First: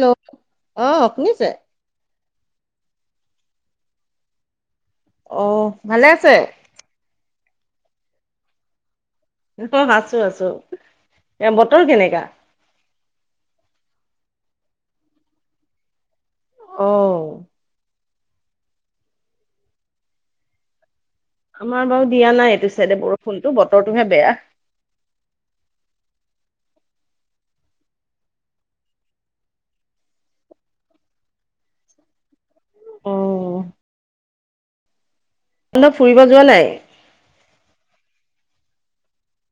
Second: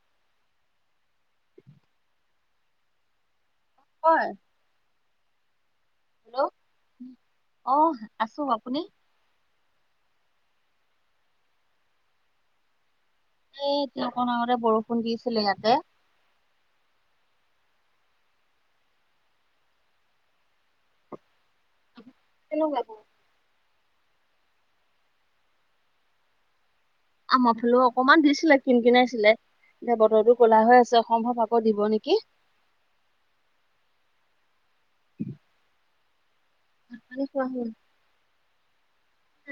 Hello, অ, শুনিছে? হয়। অহ, ভালে আছে? অহ, আছোঁ আপুনি? [unintelligible] আছোঁ- আছোঁ এ বতৰ কেনেকা? এ এতিয়া অকণ আগতে বৰষুণ দিছিলে ইয়াতে। অহ, ওঁ আমাৰ বাৰু দিয়া নাই এইটো কেনেকুৱা চাইডে বাৰু? বৰষুণতো বতৰটোহে বেয়া। আমাৰ ফালেও অকমান দিছিলে কিন - কিনাইছিলে। এতিয়া বতৰটো ক'লা হৈ আছে সম্ভৱ আকৌ দিব নেকি। অ', [inaudible] [unintelligible] ফুৰিব যোৱা নাই? ভাত পানী খোৱাহে নাই।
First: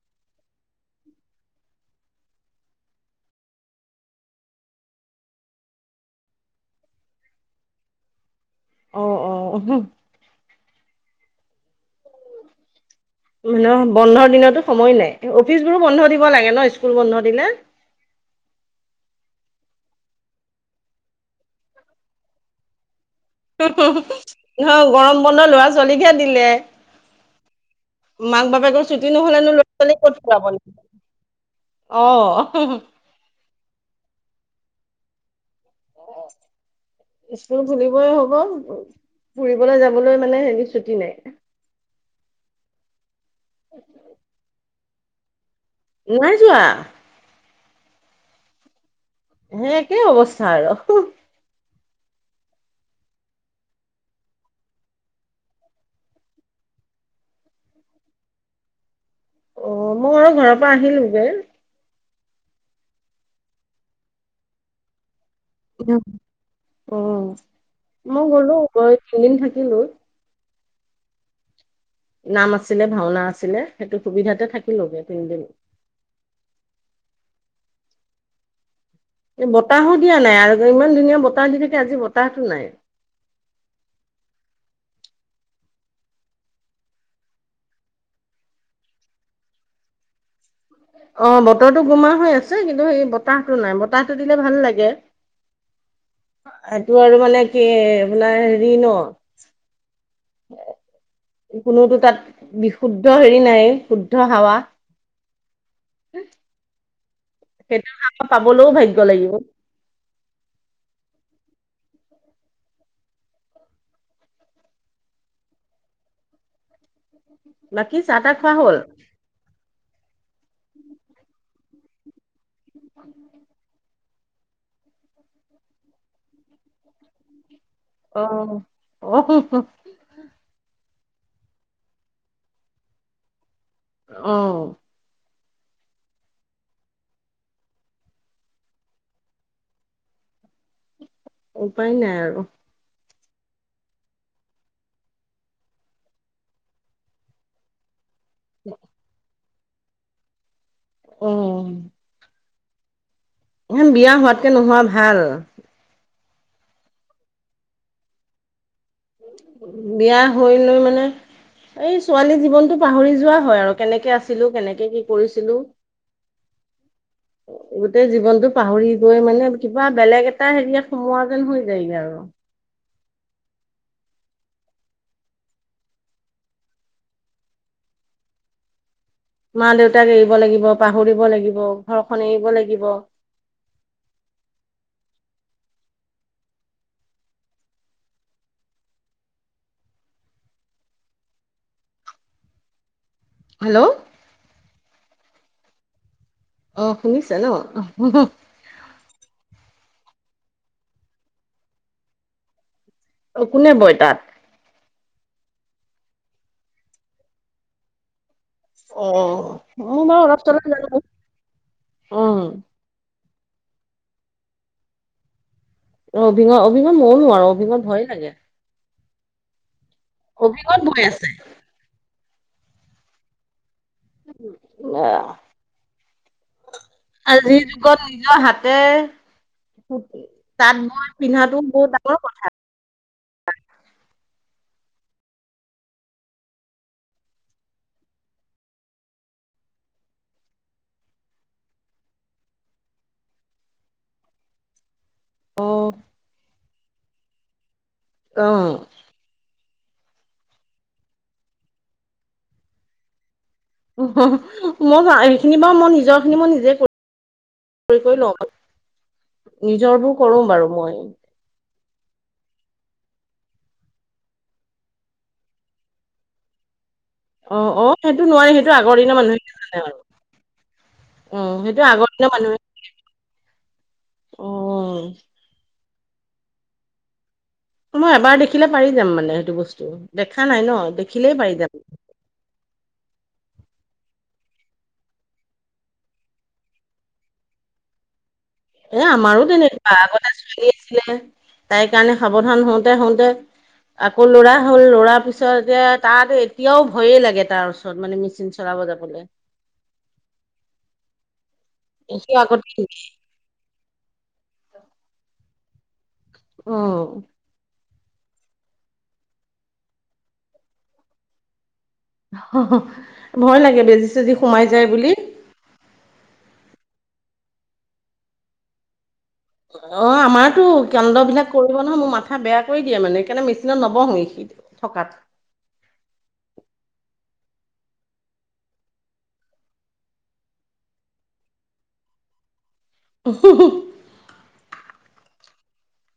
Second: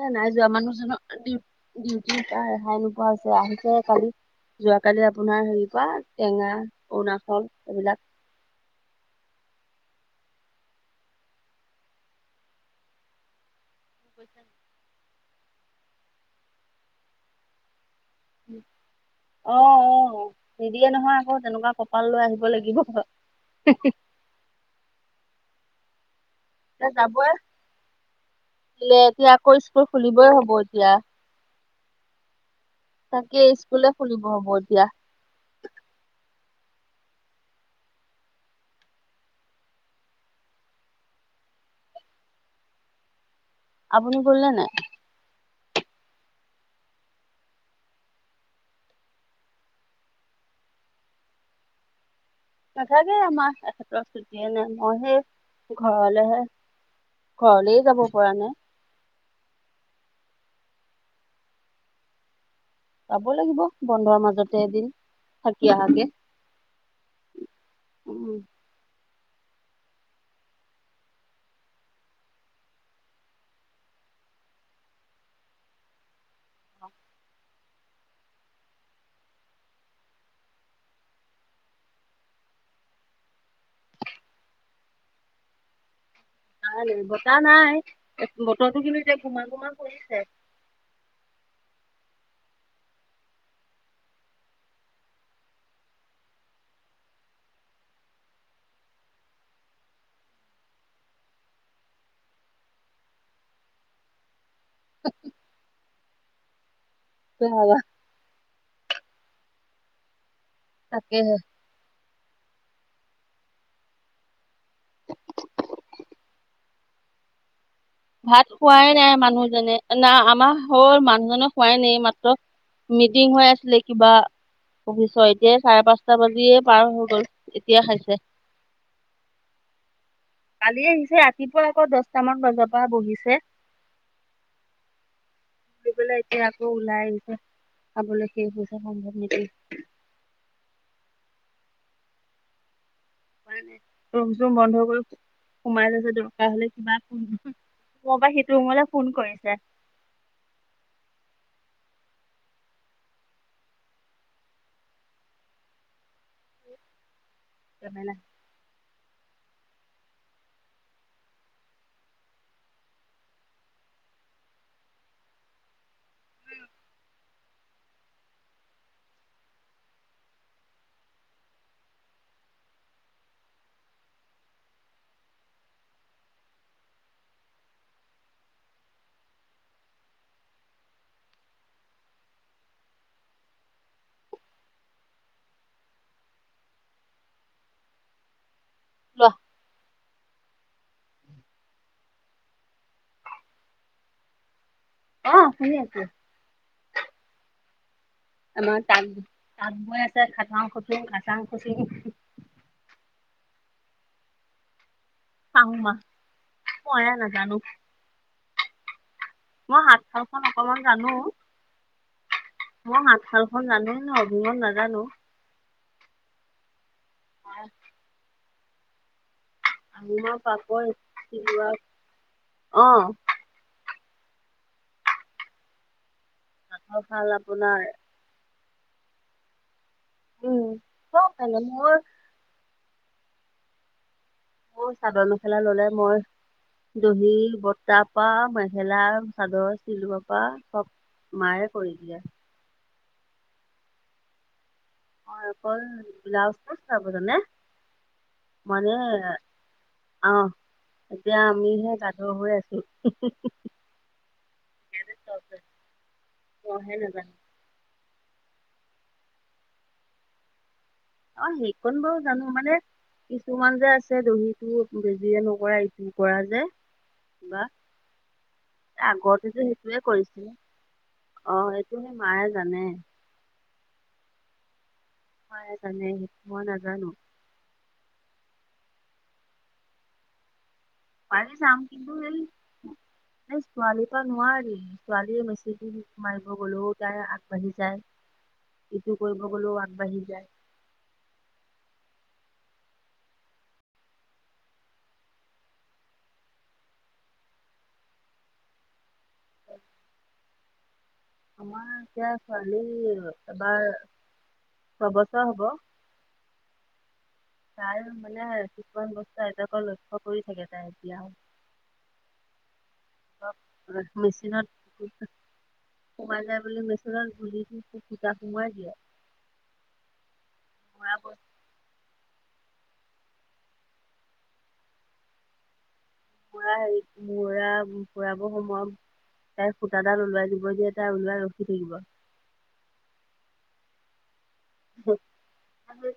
হে নাই যোৱা মানুহজনৰ ডিউ- ডিউটি এতিয়া ৰেহাই নোপোৱা হৈছে আহিছেহে কালি। যোৱাকালি আপোনাৰ হেৰিপা টেঙা, অৰুণাচল এইবিলাক। অ', অ', উহু। তোৰ নহ বন্ধৰ দিনতো সময় নাই অফিচবোৰো বন্ধ দিব লাগে ন' স্কুল বন্ধ দিলে। হম, অ', অ', নিদিয়ে নহয় আকৌ তেনেকুৱা কপাল লৈ আহিব লাগিব। [unintelligible] হ' গৰম বন্ধ ল'ৰা - ছোৱালীকহে দিলে। এতিয়া যাবই মাক -বাপেকৰ ছুটি এতিয়া আকৌ নহলেনো ল'ৰা স্কুল -ছোৱালী ক'ত খুলিবই ফুৰাব হ'ব নিব। এতিয়া অ, [unintelligible] তাকে স্কুলে খুলিব হ'ব এতিয়া। অ, [unintelligible] স্কুল খুলিবই হ'ব ফুৰিবলৈ যাবলৈ মানে হেৰি ছুটি নাই। আপুনি গ'ল নে নাই? নাই যোৱা। হে একেই অৱস্থা আৰু [unintelligible] নাথাকে আমাৰ এখেতৰ ছুটিয়ে নাই মই হে ঘৰলেহে ঘৰলেই যাব পৰা নাই। অ', মই আৰু ঘৰৰ পৰা আহিলোগে। যাব লাগিব বন্ধৰ মাজতে এদিন। থাকি আহাকে [unintelligible] অহ, মই উম গ'লো গৈ তিন দিন থাকিলোঁ। নাম আছিলে, ভাওনা আছিলে, সেইটো সুবিধাতে থাকিলোগে তিনদিন। এ বতাহো দিয়া নাই আৰ যে ইমান ধুনীয়া বতাহ দি থাকে আজি বতাহতো নাই। নাই নে বতাহ নাই বতৰটো কিন্তু এতিয়া গোমা- গোমা কৰিছে। অ বতৰটো গোমা হৈ আছে কিন্তু সেই বতাহটো নাই বতাহটো দিলে ভাল লাগে এইটো আৰু মানে কি আপোনাৰ হেৰি ন কোনোতো তাত বিশুদ্ধ হেৰি নাই শুদ্ধ হাৱা [unintelligible] সেটো কামৌ পাবলও ভাগ্য লাগিব। তাকেহে। বাকী চাহ তাহ ভাত খোৱা হ'ল খোৱাই নাই মানুহজনে। না আমাৰ হ'ল মানুহজক খোৱাই নাই এই মাত্ৰ মিটিং হৈ আছিলে কিবা অফিছ এতিয়া চাৰে পাঁচটা বাজিয়ে পাৰ হৈ গ'ল এতিয়া খাই অহ, [unintelligible] কালি আহিছে ৰাতিপুৱা আকৌ দচটামান বজাৰ পা বহিছে। অ কি বোলে এতিয়া আকৌ ওলাই আহিছে খাবলৈ শেষ হৈছে সম্ভৱ মিটিং। উপায় নাই আৰু উপায় নাই, ৰোম চোম বন্ধ কৰি সোমাই লৈছে দৰকাৰ হলে কিবা ৰুমপা সিটো ৰুমলে ফোন কৰিছে। অ ইমান বিয়া হোৱাতকে নোহোৱা ভাল ঝেমেলা বিয়া হৈ লৈ মানে এই ছোৱালী জীৱনটো পাহৰি যোৱা হয় আৰু কেনেকে আছিলো কেনেকে কি কৰিছিলো। [unintelligible] গোটেই জীৱনটো পাহৰি গৈ মানে কিবা বেলেগ এটা হেৰীয়াত সোমোৱা যেন হৈ যায়গে আৰু মা দেউতাক এৰিব লাগিব পাহৰিব লাগিব ঘৰখন এৰিব লাগিব লোৱাহ হেল্ল' অ শুনি আছো। অ শুনিছে ন। আমাৰ তাঙ, তাঁত বৈ আছে খাটাং খুটুং খাটাং খুটুং অ কোনে বয় তাত? শাহু মা, ময়ে নাজানো। অ মই মোৰ বাৰু হাতশালখন অলপ চলপ অকমান জানো, উম মই সাতশাল খন জানো ন অভিহন নাজানো অ অভিঙ, অভিঙ ময়ও নোৱাৰো অভিঙখন ভয়ে লাগে। আমাৰ অভিঙত পাপৰ বৈ আছে। ৰোৱা অ [unintelligible] তাঁতৰ শাল আজিৰ আপোনাৰ যুগত নিজৰ হাতে কু্তি উম তাত বৈ চব জানো পিন্ধাটো মোৰ বহুত ডাঙৰ কথা। মোৰ চাদৰ মেখেলা ললে মই দহি বতা পা মেখেলা চাদৰ চিলোৱা পা চব মায়ে কৰি দিয়ে। মই অকল ব্লাউজটো চিলাব জানে। অ', মানে অহ এতিয়া আমিহে গাধ হৈ আছো। মই সিহঁতে চব সেইখিনি জানে, বাৰু মই নিজৰ খিনি মই নিজে মইহে কৰি নাজানো কৰি কৰি লও মই, ‌নিজৰ বোৰ কৰো বাৰু মই অ সেইকণ বাৰু জানো মানে কিছুমান যে আছে দহিটো বেজিয়ে নকৰা ইটো কৰা যে বা অ', অ', সেইটো নোৱাৰি সেইটো আগৰ দিনৰ মানুহে আগতেতো জানে আৰু সেইটোৱে কৰিছিলে। অ সেইটো এইটো আগৰ সে দিনৰ মায়ে মানুহে জানে। অ। নাজানে সি, মই নাজানো। মই এবাৰ দেখিলে পাৰি যাম মানে সেইটো বস্তু দেখা নাই ন। দেখ- পাৰি যাম কিন্তু সেই সেই ছোৱালীৰ পৰা নোৱাৰিম ছোৱালীয়ে মেচিকি দি মাৰিব গলেও তাই আগবাঢ়ি যায়। এ ইটো কৰিব আমাৰো গ'লেও তেনেকুৱা আগবাঢ়ি আগতে যায় ছোৱালী আছিলে। তাই কাৰণে সাৱধান হওঁতে হওঁতে আকৌ লৰা হ'ল লৰাৰ পিছত এতিয়া তাত এতিয়াও ভয়ে লাগে তাৰ ওচৰত মানে মেচিন চলাব যাবলে আমাৰ এতিয়া সি আগতে ছোৱালী এবাৰ ছবছৰ হ'ব। অ। তাই মানে কিছুমান বস্তু আইতাকৰ লক্ষ্য কৰি থাকে তাই এতিয়াও। ভয় লাগে বেজি ধৰক চেজী সোমাই যায় বুলি। মেচিনত সোমাই যায় বুলি মেচনত গুলিুতোটো সূতা সোমোৱাই দিয়ে। অ আমাৰতো মৰা কেন্দ্ৰ বিলাক বস্তু কৰিব নহয় মোৰ মাথা বেয়া কৰি দিয়ে মানে সেকানে মেচিনত নবহো সি থকাত পুৰা হেৰি মূৰা ফুৰাব সমম তাইৰ সূতাডাল ওলৱাই যিব যে তাই ওলাই ৰখি থাকিব। এ হি হি [unintelligible]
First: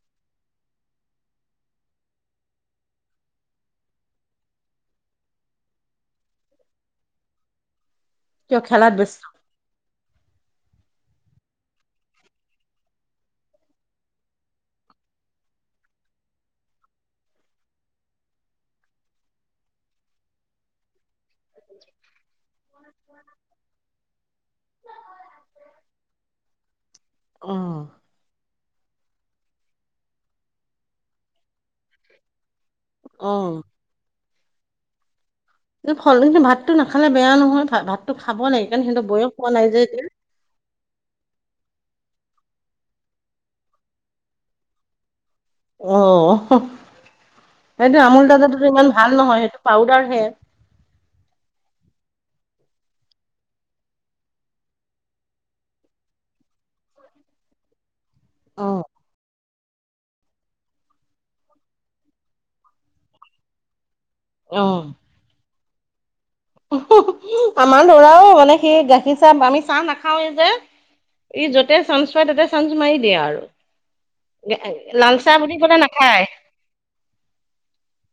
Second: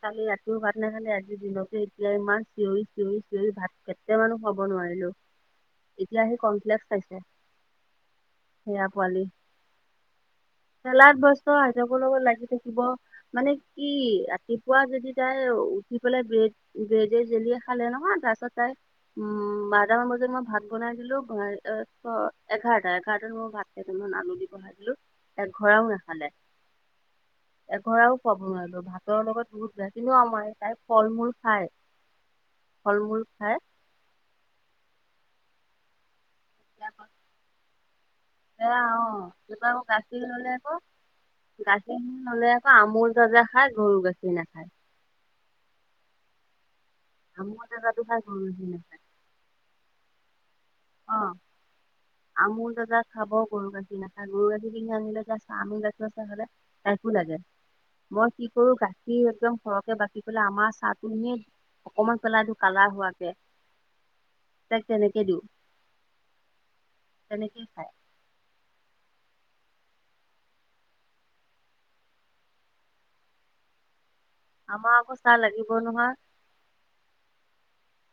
কালি ৰাতিও ভাত নাখালে আজিৰ দিনতে এতিয়া ইমান চিঞৰি চিঞৰি চিঞৰি ভাত কেতটেয়ামানো মানুহ হব নোৱাৰিলো এতিয়া আহি কমপ্লেক্স খাইছে। কিয় সেয়া খেলাত ব্যস্ত পোৱালি খেলাত বস্ত আইতাকৰ লগত লাগি থাকিব। মানে কি ৰাতিপুৱা যদি তাই উঠি পেলাই বে- গেজে জেলিয় খালে নহয় তাছত তাই উম বাৰটামান বজাত মই ভাত বনাই দিলো। ই এক ক এঘাৰটা এঘাৰটাত মোৰ ভাত কেইটমান আলু দি বহাই দিলো এঘৰাও নাখালে। অ' এঘৰাও খাব নোৱাৰিলো ভাতৰ লগত বহুত বেয়া কিন্তু আমাৰ তাই ফল মূল খায়। ফল মূল খাই। অ'। এই ফল কিন্তু ভাতটো নাখালে বেয়া নহয় ভাত এয়া অ কিবা মোক কাটি ললে আক। গাখীৰখিনি হ'লে ক আমুল তাজা খায় গৰু গাখীৰ নাখায়। অ আমুল এইটো তাজাটো খাই আমুল গৰু তাজাটোতো গাখীৰ ইমান নাখায়। ভাল নহয় সেইটো পাউদাৰহে। অ', [inaudible] আমুল তাজা খাব গৰু গাখীৰ নাখায় গৰু গাখীৰ পিংধাং আনিলে যা চাহ আমুল গাখীৰ চাই খালে। একো লাগে মই কি কৰো অ' গাখীৰ একদম সৰহকে বাকি পেলাই আমাৰ চাহ টো এনেই অকমান পেলাই দিওঁ কালাৰ হোৱাকে। অ'। তাক তেনেকে দিওঁ। তেনেকে আমাৰ খাই। লৰাও মানে সেই গাখীৰ চাহ আমি চাহ নাখাওৱে যে। ই য'তে চা্ঞ্চ পায় ততে চান্ঞ্চ মাৰি দিয়ে আৰু। আমাৰ আকৌ লালচাহ চাহ বুলি লাগিব ক'লে নহয়, নাখায়।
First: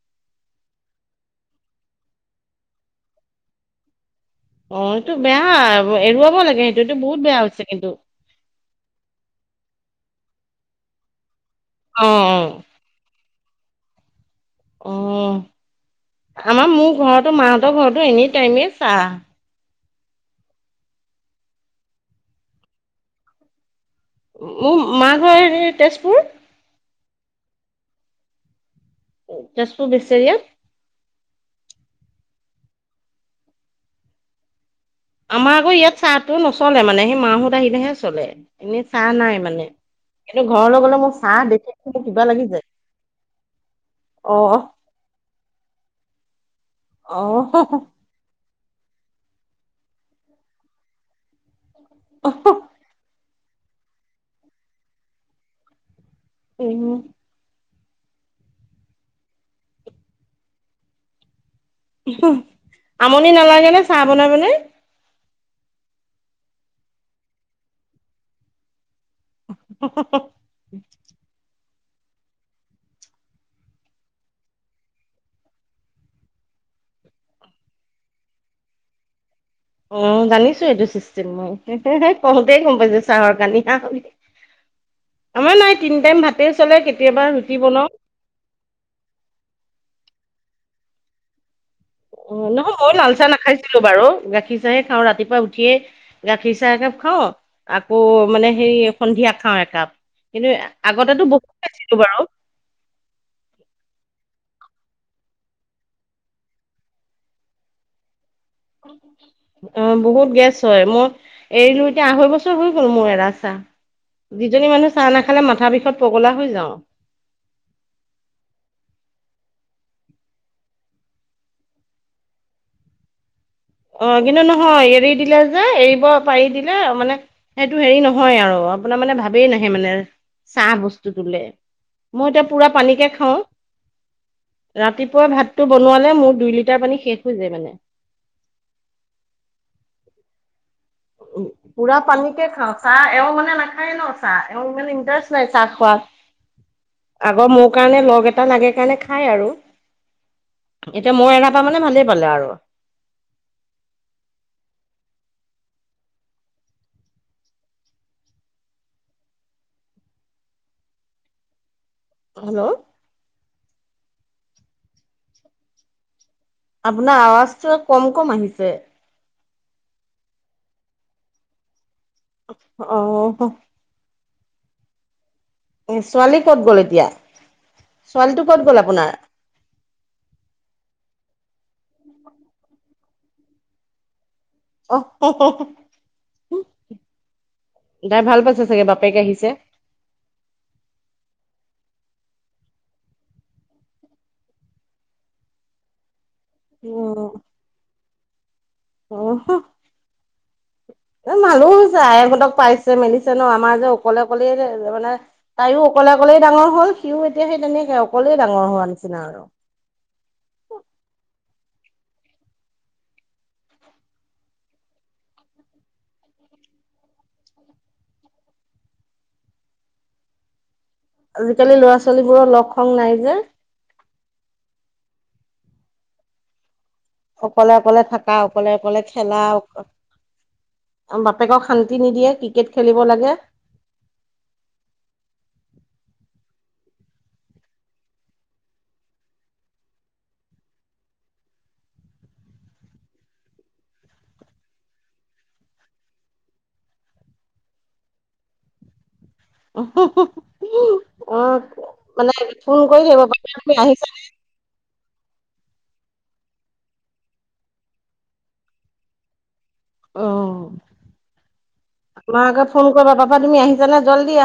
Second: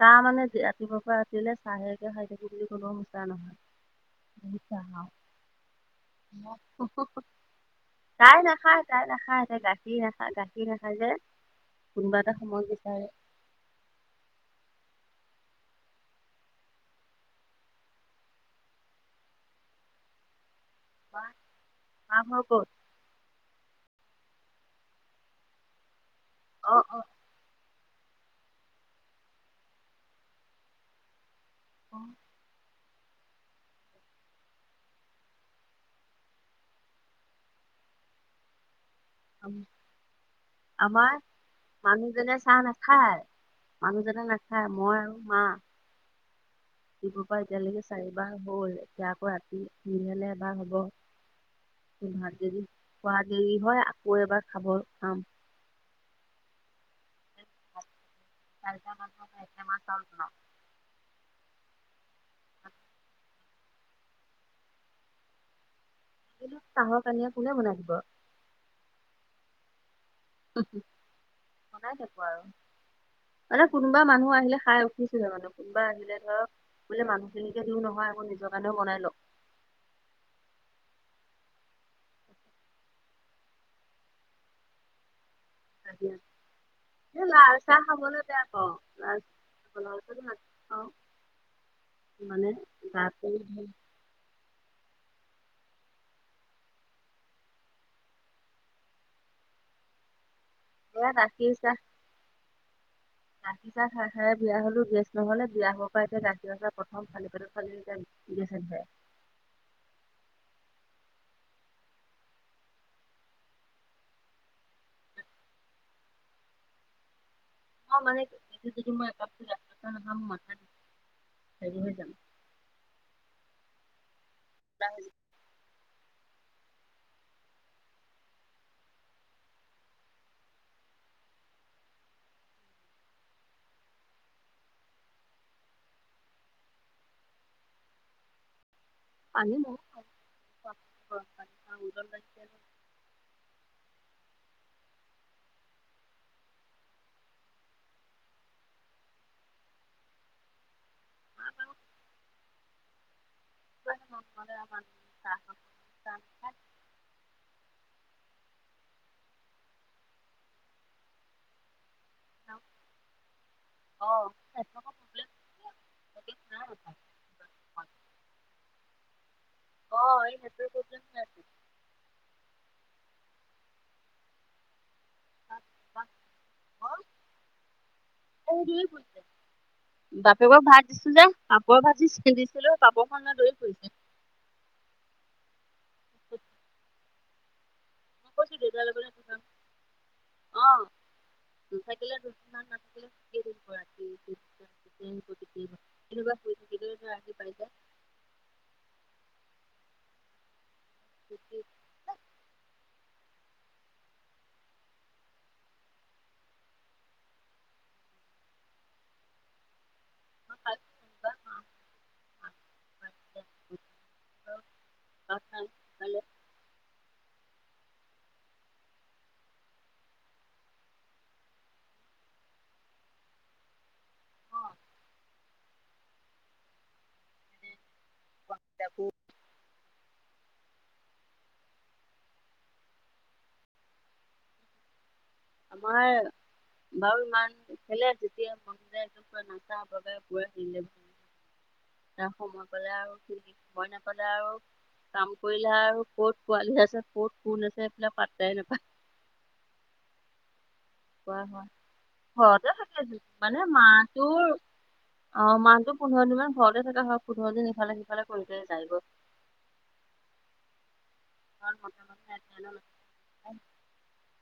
চাহ মানে ৰাতিপুৱাৰ পৰা ৰাতিলে চাহেকে খাই থাকি বুলি কলো মিচা নহয়। বহুত অ চাহ খাওঁ, এইটো বেয়া এৰুৱাব মই লাগে সেইটোটো বহুত বেয়া হৈছে কিন্তু। তাই নাখায় তাই নাখায় এতে গাখীৰ নাখায় গাখীৰ নাখায় যে অ অ কোনোবা এটা সময় গ- তাই অ আমাৰ মোৰ ঘৰতো মাহতৰ ঘৰতো এনি টাইমে চাহ। মা ঘৰ ক'ত? মোৰ মা ঘৰ হে তেজপুৰ অ অ। তেজপুৰ বেচেৰীয়া। অ আমাৰ আকৌ ইয়াত চাহটো নচলে মানে সেই মাহত আহিলেহে চলে, এনেই চাহ নাই মানে। আম- এনেও ঘৰলৈ গলে মো আমাৰ চাহ দেখি দেখি মো কিবা মানুহজনে লাগি চাহ যায়। নাখায় মানুহজনে অ নাখায় মই আৰু মা। ৰাতিপুৱা পৰা অ এতিয়ালৈকে চাৰিবাৰ হল এতিয়া আকৌ ৰাতি নিলেলে এবাৰ হ'ব। ভাত যদি খোৱা দেৰি হয় আকৌ এবাৰ খাব খাম। উহো [unintelligible] আমনি নালাগে নে চাহ বনাই বনাই। এইটো চাহৰ কানিয়া কোনে বনাই দিব। [unintelligible] বনাই থাকিব আৰু মানে কোনোবা মানুহ আহিলে খাই উঠিছিলহে মানে কোনোবা আহিলে ধৰক বোলে মানুহখিনিকে দিওঁ নহয় আকৌ নিজৰ কাৰণেও বনাই লওঁ। উম জানিছোঁ এইটো চিষ্টেম মই কওঁতেই গম পাইছো চাহৰ কানিয়া বুলি। আমাৰ নাই তিনি টাইম ভাতে চলে কেতিয়াবা ৰুটি বনাওঁ কলে বেয়া ক। [unintelligible] অ নহয় মইয়ো লাল চাহ গাটো নাখাইছিলো এয়া বাৰু, গাখীৰ চাহে খাওঁ ৰাতিপুৱা উঠিয়ে। গাখীৰ চাহ একাপ খাওঁ, আকৌ মানে হেৰি সন্ধিয়া খাওঁ একাপ কিন্তু- আগতেটো বহুত গাখীৰ চাহ খাইছিলো বাৰু গাখীৰ চাহ খাই খাইয়ে বিয়া হ'লো গেছ নহলে বিয়া হ'ব পৰা এতিয়া গাখীৰ চাহ প্ৰথম খালি পেতট খালে এতিয়া - গেছ হৈ যায়। অ বহুত গেছ হয় মই এৰিলো এতিয়া আঢ়ৈ বছৰ হৈ গল মোৰ এৰা চাহ। যিজনী মানুহ চাহ নাখালে মাথা বিষত পগলা হৈ যাওঁ। অ মানে দিনটোত যদি মই একাপ লাল চাহ নাখাম মথা বিষ হেৰি হৈ যাম। অ কিন্তু কিবা নহয় হৈ এৰি যাম। দিলে যে এৰিব পাৰি দিলে মানে সেইটো হেৰি নহয় আৰু আপোনাৰ মানে ভাবেই নাহে মানে। চাহ বস্তু তোলে, মই এতিয়া পুৰা পানীকে খাওঁ। ৰাতিপুৱা ভাতটো বনোৱালে মোৰ দুই লিটাৰ পানী শেষ হৈ যায় মানে। পানী ময়ো খাওঁ। গৰম উম পানী খাওঁ পুৰা ওজন বাঢ়িছে পানীকে খাওঁ। চাহ এওঁ মানে নাখায় ন চাহ এওঁ মানে ইণ্টাৰেষ্ট নাই চাহ খোৱাত। আগৰ মোৰ কাৰণে লগ এটা লাগে কাৰণে খাই আৰু এতিয়া ম‌ও নহয়। এৰা পৰা আমাৰ বাৰু মানে ভালেই পালে আৰু। [unintelligible] নাখায়। হেল্ল' অ হেল্লো আপোনাৰ আৱাজটো কম কম আহিছে অ নেট প্ৰব্লেম হৈ আছে। অ ছোৱালী ক'ত গ'ল এতিয়া ছোৱালীটো ক'ত গ'ল আপোনাৰ? বাপেকক ভাত দিছিলো যে পাপৰ ভাজি দিছিলো পাপৰ খন লৈ দৰি ফুৰিছে। অ তাই মই ভাল কৈছো পাইছে চাগে দেউতাৰ বাপেকে লগতে যাম আহিছে। অ' নাথাকিলে দুমান নাথাকিলে কান্দিয়ে দিব ৰাতি [unintelligible] কেতিয়াবা শুই থাকিলে উম ৰাতি পায় যায় [unintelligible] অ এ মানুহ হৈছে তেতিয়া আইহঁতক পাইছে মেলিছে ন আমাৰ যে অকলে অকলে মানে। তাইয়ো অকলে অকলেই ডাঙৰ হ'ল। সিও এতিয়া সেই তেনেকে অকলেই ডাঙৰ হোৱা নিচিনা আৰু। অ [unintelligible] [unintelligible] আজিকালি লৰা-ছোৱালীবোৰৰ লগ সংগ নাই যে। মা- অকলে অকলে থাকা অকলে অকলে খেলা অ বাপেকক শান্তি নিদিয়ে ক্ৰিকেট খেলিব লাগে। আমাৰ বাৰু ইমান খেলে যেতিয়া মন যায় নাচা-বাগা [unintelligible] এতিয়া সময় পালে আৰু, সি সময় নাপালে আৰু কাম কৰিলে আৰু ক'ত পোৱালি আছে, ক'ত কোন আছে, সেইবিলাক পাট্টাই নাপায়। [unintelligible] মানে হয় ফোন ঘৰতে কৰি থাকে, থাকিব পাপা মানে তুমি আহিছা মাহটোৰ অ', মাহটো পোন্ধৰ দিন মান ঘৰতে থকা হয় পোন্ধৰ দিন ইফালে-সিফালে কৰিলে যায় গৈ। অ', কাৰণ মতা মাককে মানুহ ফোন এটা কৰিবা পাপা তুমি আহিছানে, জল্দি আ